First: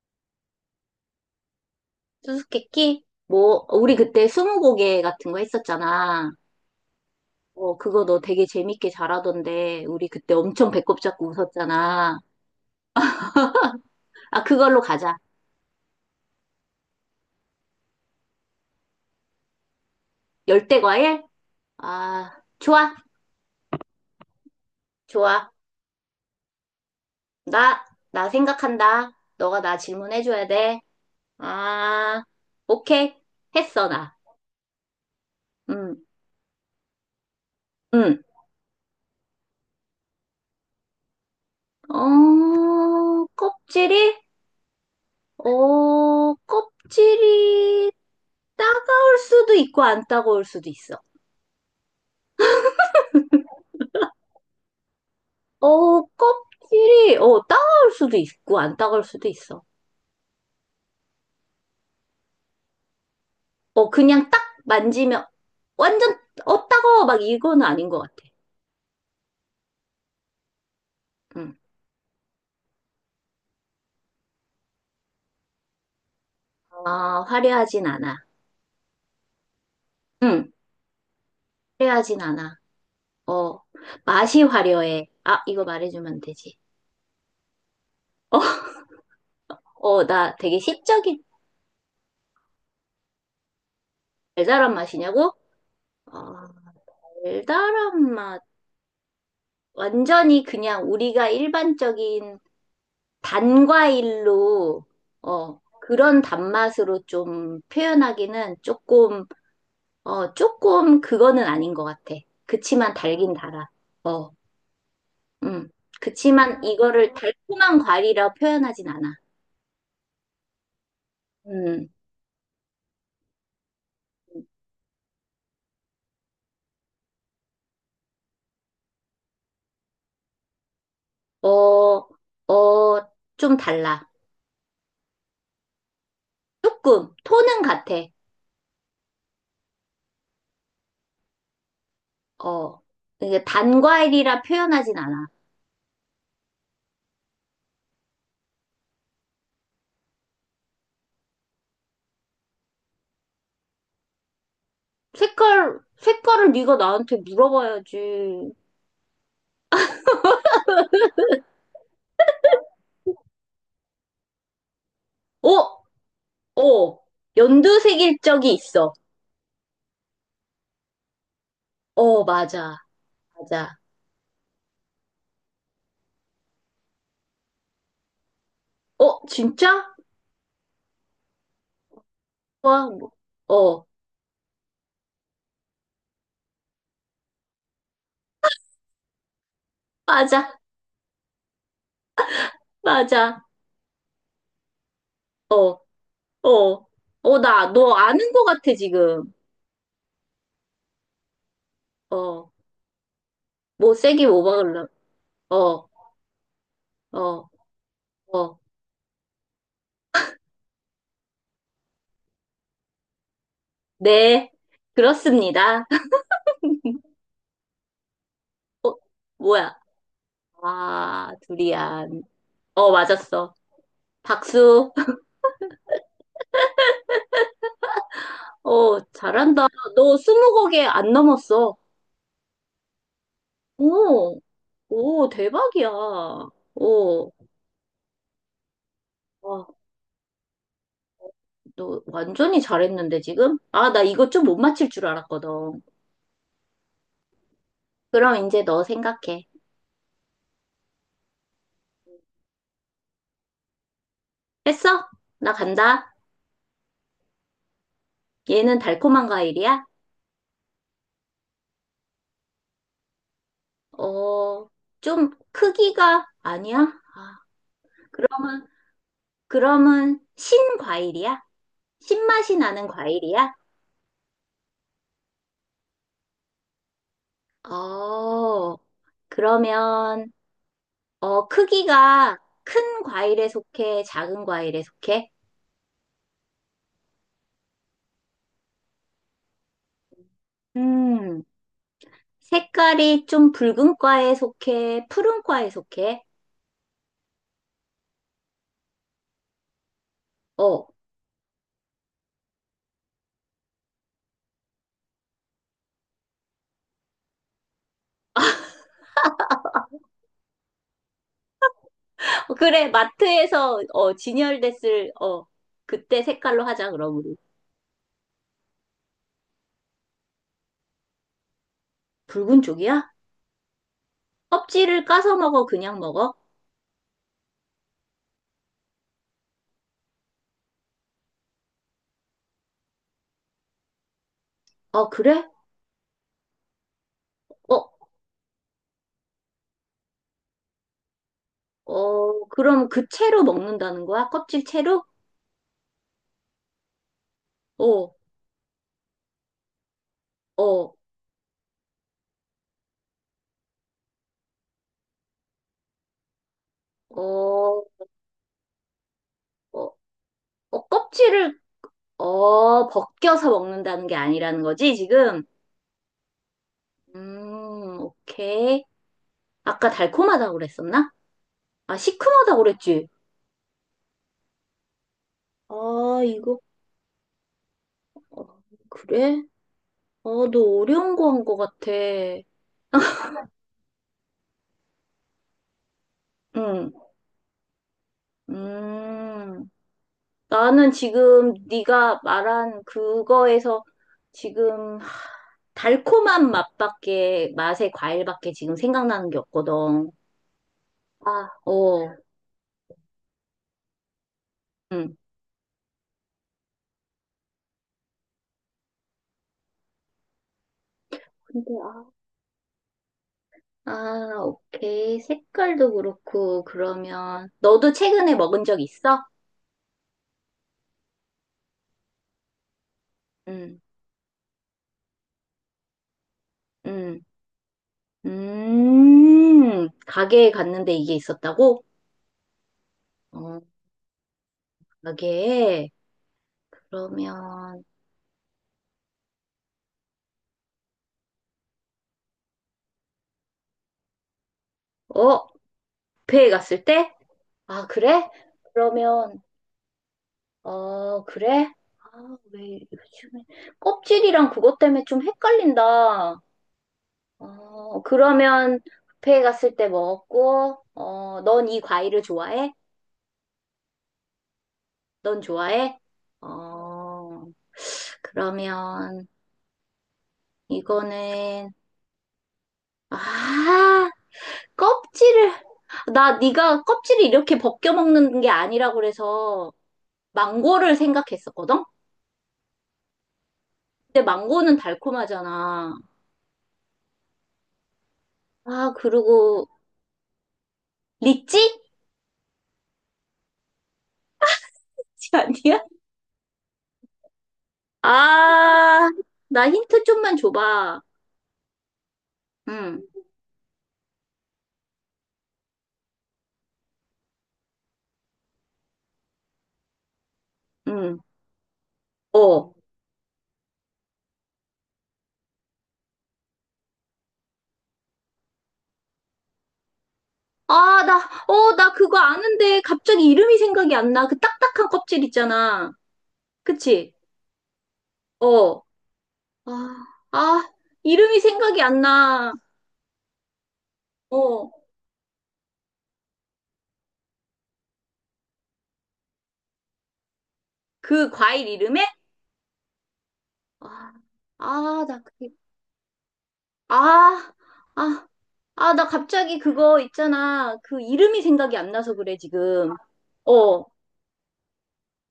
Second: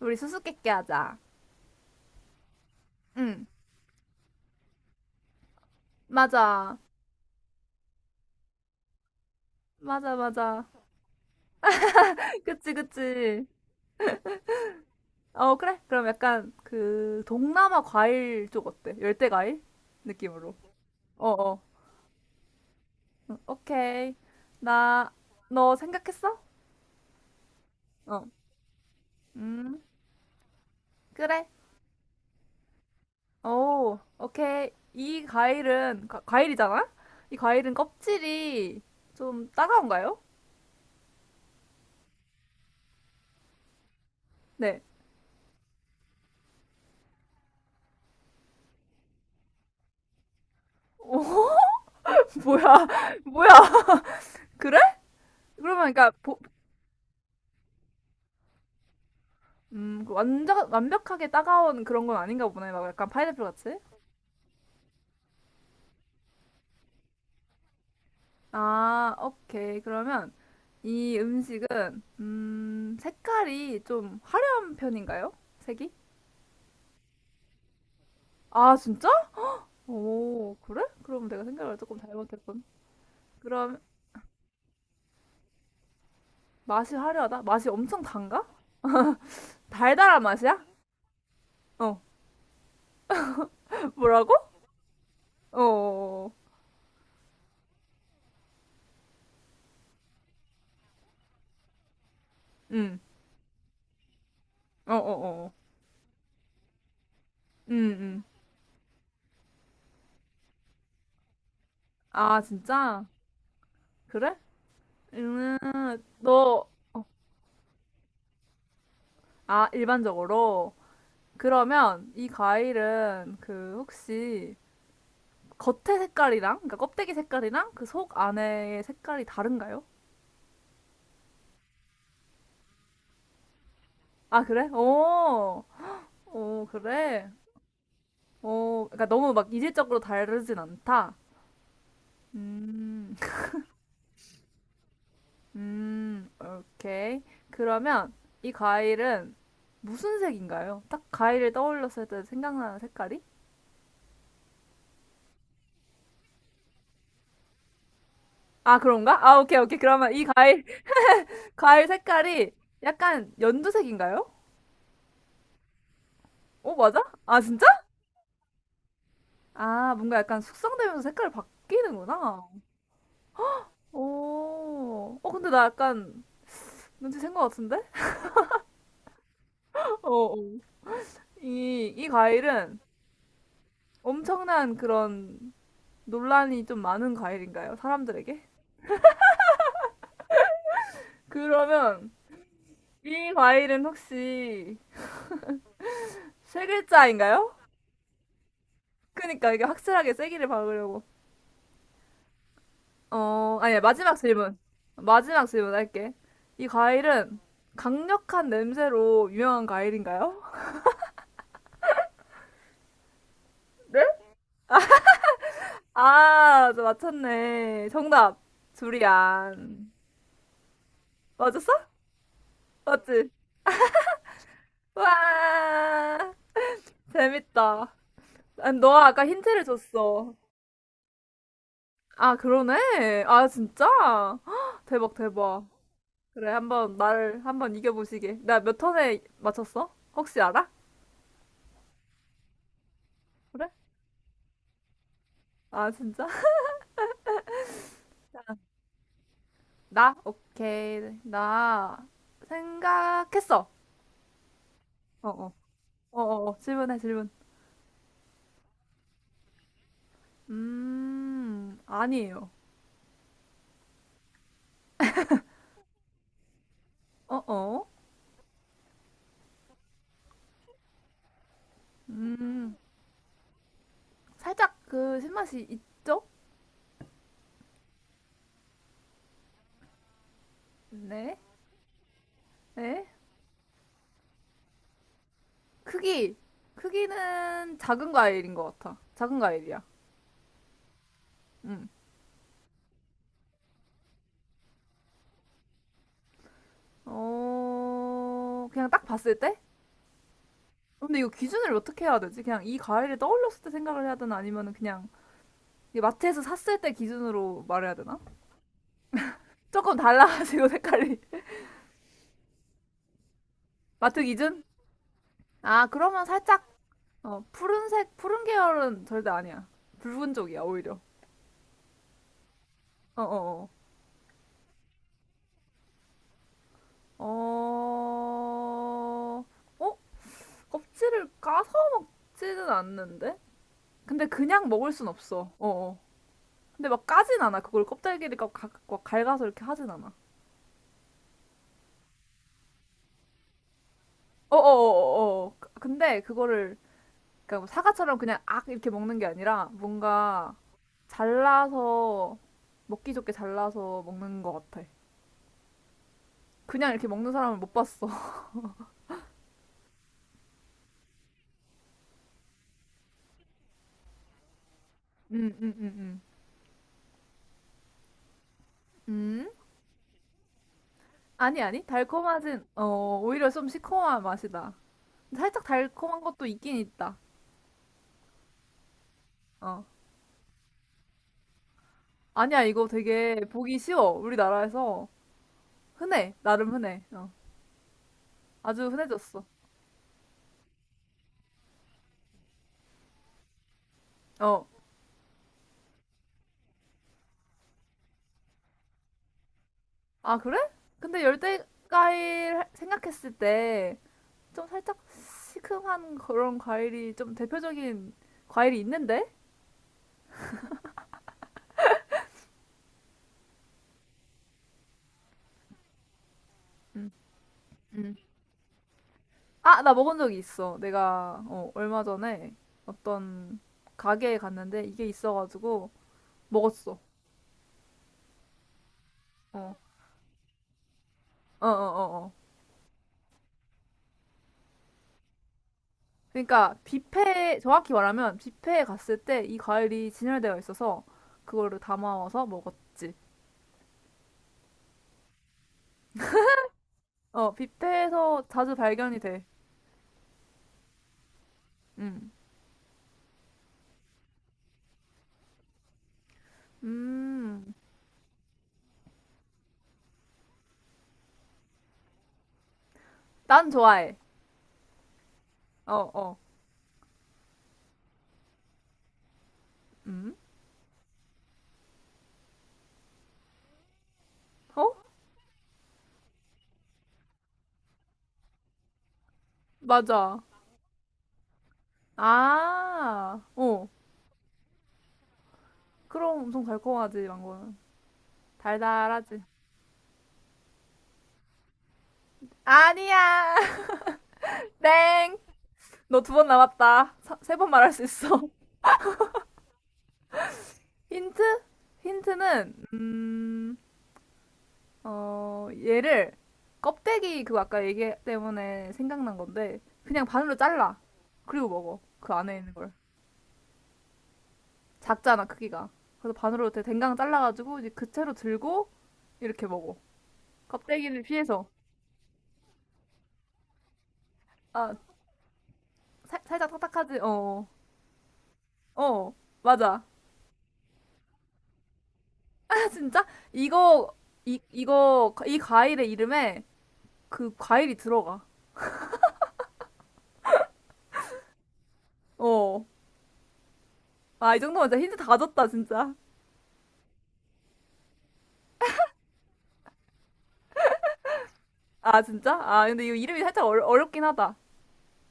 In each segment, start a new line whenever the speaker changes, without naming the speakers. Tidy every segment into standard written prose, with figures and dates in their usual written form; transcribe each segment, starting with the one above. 우리 수수께끼 하자.
수수께끼?
응,
뭐, 우리 그때 스무고개 같은 거 했었잖아.
맞아.
어, 그거 너 되게 재밌게 잘하던데, 우리
맞아,
그때
맞아.
엄청 배꼽 잡고 웃었잖아.
그치, 그치.
아, 그걸로 가자.
어, 그래. 그럼 약간 그 동남아 과일 쪽 어때? 열대 과일? 느낌으로.
열대과일?
어, 어.
아, 좋아,
응, 오케이. 나,
좋아.
너 생각했어?
나,
어.
나 생각한다. 너가 나
음,
질문해줘야 돼.
그래.
아, 오케이. 했어,
오,
나.
오케이. 이
응,
과일은, 과일이잖아? 이 과일은
응.
껍질이 좀 따가운가요?
어, 껍질이?
네.
어, 껍질이 따가울 수도 있고 안 따가울 수도 있어.
오, 뭐야. 뭐야. 그래? 그러면
어,
그러니까 보,
껍질이, 어, 따가울 수도 있고, 안 따가울 수도 있어.
그 완전 완벽하게 따가운 그런 건 아닌가 보네. 막 약간 파인애플 같이.
어, 그냥 딱 만지면, 완전, 어, 따가워, 막 이거는 아닌 것 같아.
아, 오케이. 그러면 이
응.
음식은 색깔이 좀 화려한 편인가요? 색이?
아, 화려하진 않아.
아, 진짜?
응,
오, 그래? 그럼 내가 생각을 조금
화려하진 않아.
잘못했군.
어,
그럼
맛이 화려해. 아, 이거 말해주면 되지.
맛이 화려하다? 맛이 엄청 단가?
어,
달달한
나
맛이야?
되게 시적인
어, 뭐라고?
달달한 맛이냐고?
어, 어, 어.
어, 달달한 맛. 완전히 그냥 우리가 일반적인
음,
단과일로,
어, 어, 어, 어.
어, 그런 단맛으로 좀
음, 음.
표현하기는 조금, 어, 조금 그거는 아닌 것 같아.
아,
그치만
진짜?
달긴 달아. 어,
그래? 음,
음. 그치만
너,
이거를 달콤한 과일이라 표현하진 않아.
아, 일반적으로.
음.
그러면 이 과일은 그 혹시 겉의 색깔이랑, 그러니까 껍데기 색깔이랑 그 속 안의 색깔이 다른가요?
어, 어, 좀 달라.
아, 그래? 오, 오
조금,
그래?
톤은 같아.
오, 그러니까 너무 막 이질적으로 다르진 않다.
어,
음,
이게 단과일이라 표현하진 않아.
오케이. 그러면 이 과일은 무슨 색인가요? 딱 과일을 떠올렸을 때 생각나는 색깔이?
색깔, 색깔을 네가 나한테 물어봐야지.
아, 그런가? 아, 오케이, 오케이. 그러면 이 과일, 과일 색깔이 약간 연두색인가요?
어?
어,
어,
맞아? 아, 진짜?
연두색일 적이 있어.
아, 뭔가 약간 숙성되면서 색깔이
어,
바뀌는구나.
맞아, 맞아.
오, 어, 근데 나 약간 눈치 챈 것 같은데?
어, 진짜?
어, 어. 이 과일은
와, 뭐, 어,
엄청난 그런 논란이 좀 많은 과일인가요? 사람들에게?
맞아,
그러면 이
맞아.
과일은 혹시
어,
세
어, 어,
글자인가요?
너 아는 거 같아, 지금.
그니까 이게 확실하게 세기를 박으려고.
어,
어, 아니야,
뭐,
마지막
세게 뭐
질문.
박을래?
마지막 질문
어,
할게. 이 과일은
어,
강력한
어,
냄새로 유명한 과일인가요?
네, 그렇습니다.
아, 저 맞췄네. 정답.
뭐야?
두리안.
아,
맞았어?
두리안. 어,
맞지?
맞았어. 박수.
와, 재밌다. 아니,
어,
너가 아까 힌트를
잘한다. 너
줬어.
스무 곡에 안 넘었어.
아, 그러네. 아, 진짜?
오,
헉, 대박,
오,
대박.
대박이야.
그래, 한번
오.
나를 한번 이겨보시게. 나 몇 턴에
와.
맞췄어? 혹시 알아?
너 완전히 잘했는데 지금?
그래?
아, 나 이거 좀 못 맞힐 줄 알았거든.
아, 진짜?
그럼 이제 너 생각해.
나? 오케이. 나 생각했어.
했어?
어, 어.
나 간다.
어, 어, 어. 질문해, 질문.
얘는 달콤한 과일이야?
아니에요.
어, 좀 크기가 아니야? 아,
어, 어.
그러면, 그러면 신과일이야? 신맛이
음.
나는 과일이야?
살짝 그 신맛이 있죠?
어, 그러면,
네.
어, 크기가 큰
네.
과일에 속해? 작은 과일에 속해?
크기. 크기는 작은 과일인 것 같아. 작은 과일이야.
음,
음.
색깔이 좀 붉은 과에 속해? 푸른 과에 속해?
어, 그냥 딱 봤을 때?
어,
근데 이거 기준을 어떻게 해야 되지? 그냥 이 과일을 떠올렸을 때 생각을 해야 되나? 아니면 그냥 마트에서 샀을 때 기준으로 말해야 되나? 조금 달라가지고 색깔이.
그래, 마트에서, 어,
마트 기준?
진열됐을, 어,
아,
그때
그러면 살짝,
색깔로 하자, 그럼 우리.
어, 푸른색, 푸른 계열은 절대 아니야. 붉은 쪽이야, 오히려.
붉은 쪽이야?
어어어.
껍질을 까서 먹어, 그냥 먹어?
어, 어, 어, 껍질을 까서 먹지는 않는데? 근데 그냥 먹을 순
어, 그래?
없어. 어, 어. 근데 막 까진 않아. 그걸
어,
껍데기를 갈가서 이렇게 하진 않아.
어, 그럼 그 채로 먹는다는 거야? 껍질 채로?
어어어어. 근데 그거를 그러니까 뭐
어,
사과처럼 그냥 악 이렇게 먹는 게 아니라 뭔가
어,
잘라서 먹기 좋게 잘라서 먹는 것 같아. 그냥 이렇게 먹는 사람을 못
어,
봤어.
어, 어, 껍질을, 어, 벗겨서 먹는다는 게 아니라는 거지, 지금?
음, 음, 음, 음.
오케이.
음?
아까 달콤하다고 그랬었나?
아니, 아니.
아, 시큼하다고
달콤하진,
그랬지?
어, 오히려 좀 시커먼 맛이다. 살짝 달콤한
아,
것도
이거,
있긴 있다.
어, 그래?
어.
어, 너 어려운 거 한 거 같아.
아니야, 이거 되게 보기 쉬워. 우리나라에서 흔해. 나름
응,
흔해. 어. 아주 흔해졌어.
음, 나는 지금 네가 말한 그거에서
어.
지금 달콤한 맛밖에, 맛의 과일밖에 지금 생각나는 게 없거든.
아, 그래? 근데
아,
열대
어.
과일 생각했을 때 좀 살짝
응.
시큼한 그런 과일이 좀 대표적인 과일이 있는데?
근데 아, 아, 오케이. 색깔도 그렇고,
음.
그러면 너도
음.
최근에 먹은 적 있어?
아, 나 먹은 적이 있어. 내가 어, 얼마 전에 어떤
응,
가게에 갔는데 이게 있어가지고 먹었어.
응.
어.
가게에 갔는데 이게
어, 어,
있었다고?
어, 어.
어, 가게에.
그러니까 뷔페,
그러면
정확히 말하면 뷔페에 갔을 때 이 과일이 진열되어 있어서 그거를 담아와서 먹었지.
어, 뷔페에 갔을 때?
어,
아, 그래?
뷔페에서 자주 발견이 돼.
그러면, 어, 그래?
음.
아, 왜 요즘에 껍질이랑 그것 때문에 좀 헷갈린다.
음.
어, 그러면 뷔페에 갔을 때 먹었고, 어, 넌 이 과일을 좋아해?
난 좋아해.
넌 좋아해?
어, 어.
어, 그러면
음.
이거는 아,
어?
껍질을 나 네가 껍질을 이렇게 벗겨 먹는 게 아니라 그래서
맞아.
망고를 생각했었거든.
아. 어.
근데 망고는 달콤하잖아.
그럼 엄청 달콤하지, 망고는.
아,
달달하지.
그리고 리찌?
아니야. 땡.
아니야?
너 두번 남았다. 세번 말할 수 있어.
아, 나 힌트 좀만 줘봐.
힌트? 힌트는
응,
음, 어, 얘를 껍데기, 그거 아까 얘기 때문에 생각난 건데 그냥 반으로 잘라.
응,
그리고 먹어. 그 안에
어.
있는 걸. 작잖아, 크기가. 그래서 반으로 댕강 잘라가지고 이제 그 채로 들고 이렇게 먹어.
아, 나,
껍데기를 피해서.
어, 나 그거 아는데 갑자기 이름이 생각이 안 나. 그 딱딱한
아,
껍질 있잖아.
살짝
그치?
딱딱하지? 어.
어.
어, 어,
아,
맞아.
아, 이름이 생각이 안 나.
진짜? 이거,
어.
이 과일의 이름에 그 과일이 들어가.
그 과일 이름에?
어.
아,
아, 이 정도면 진짜
아,
힌트
나
다
그게
줬다, 진짜.
아, 아, 아, 나 갑자기 그거 있잖아. 그 이름이 생각이 안 나서
아,
그래,
진짜? 아,
지금.
근데 이거 이름이 살짝
어,
어렵긴 하다.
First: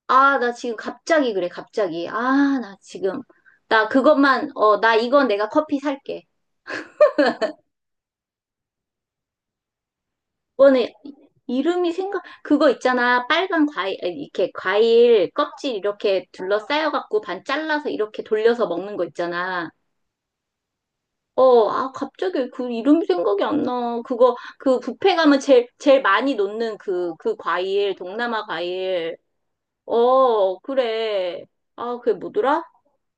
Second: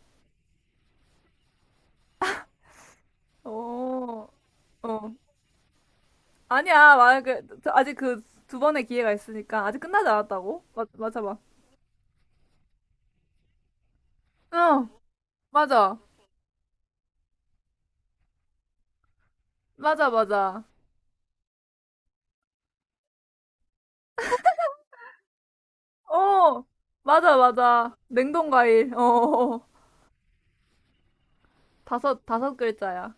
아, 나 지금 갑자기 그래, 갑자기. 아, 나 지금. 나
어,
그것만, 어, 나
어.
이건 내가 커피 살게.
아니야, 만약에, 아직 그 두 번의 기회가 있으니까. 아직 끝나지 않았다고?
이번에
맞아봐.
이름이 생각, 그거 있잖아. 빨간 과일, 아니, 이렇게
응,
과일 껍질
맞아.
이렇게 둘러싸여갖고 반 잘라서 이렇게 돌려서 먹는 거 있잖아.
맞아, 맞아.
어, 아, 갑자기 그 이름이 생각이 안 나. 그거, 그 뷔페 가면 제일 많이
어,
놓는 그
맞아, 맞아.
과일, 동남아
냉동과일. 어,
과일.
어, 어.
어, 그래. 아, 그게
다섯
뭐더라?
글자야.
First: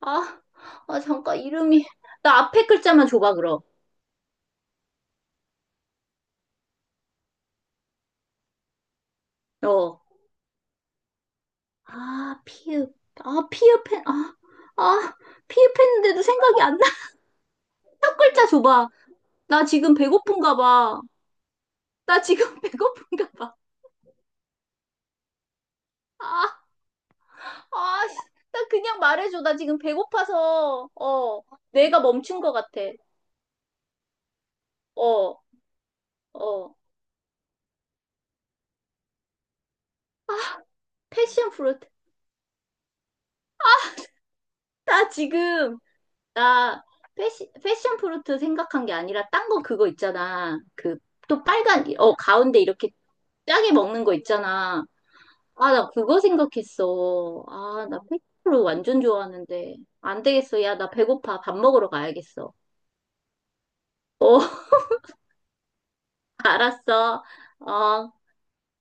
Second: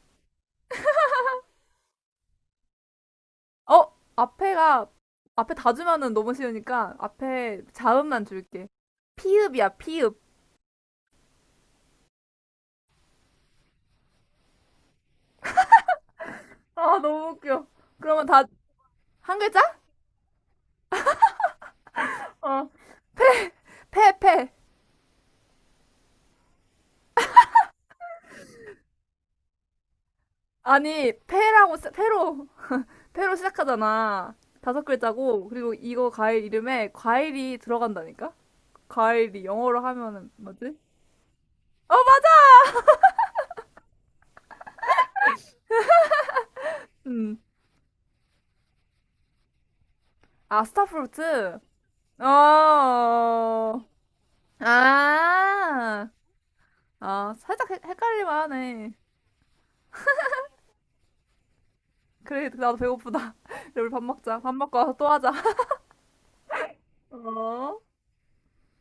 아, 아, 잠깐, 이름이. 나 앞에 글자만 줘봐, 그럼.
어, 앞에가, 앞에 다 주면은 너무 쉬우니까 앞에 자음만 줄게. 피읍이야,
어.
피읍.
아, 피읍. 아, 아, 아, 피읍했는데도 생각이 안 나.
아, 너무 웃겨.
첫
그러면 다,
글자 줘봐.
한 글자?
나 지금 배고픈가 봐. 나 지금
어,
배고픈가 봐.
패.
아. 아, 씨, 나 그냥 말해줘. 나 지금 배고파서,
아니,
어,
패라고,
내가 멈춘
패로,
것 같아.
패로 시작하잖아. 다섯
어,
글자고, 그리고 이거 과일
어.
이름에 과일이 들어간다니까? 과일이 영어로 하면은
아,
뭐지?
패션 프루트.
어, 맞아!
나 지금, 나
음.
패션 프루트 생각한 게 아니라, 딴 거 그거 있잖아.
아,
그, 또
스타프루트?
빨간, 어,
어,
가운데 이렇게 짜게 먹는 거 있잖아. 아, 나
아,
그거
아,
생각했어.
살짝
아, 나 패션
헷갈릴만
프루트
하네.
완전 좋아하는데. 안 되겠어. 야, 나 배고파. 밥 먹으러
그래,
가야겠어.
나도 배고프다. 우리 밥 먹자.
어,
밥 먹고 와서 또 하자.
알았어.
어?
어.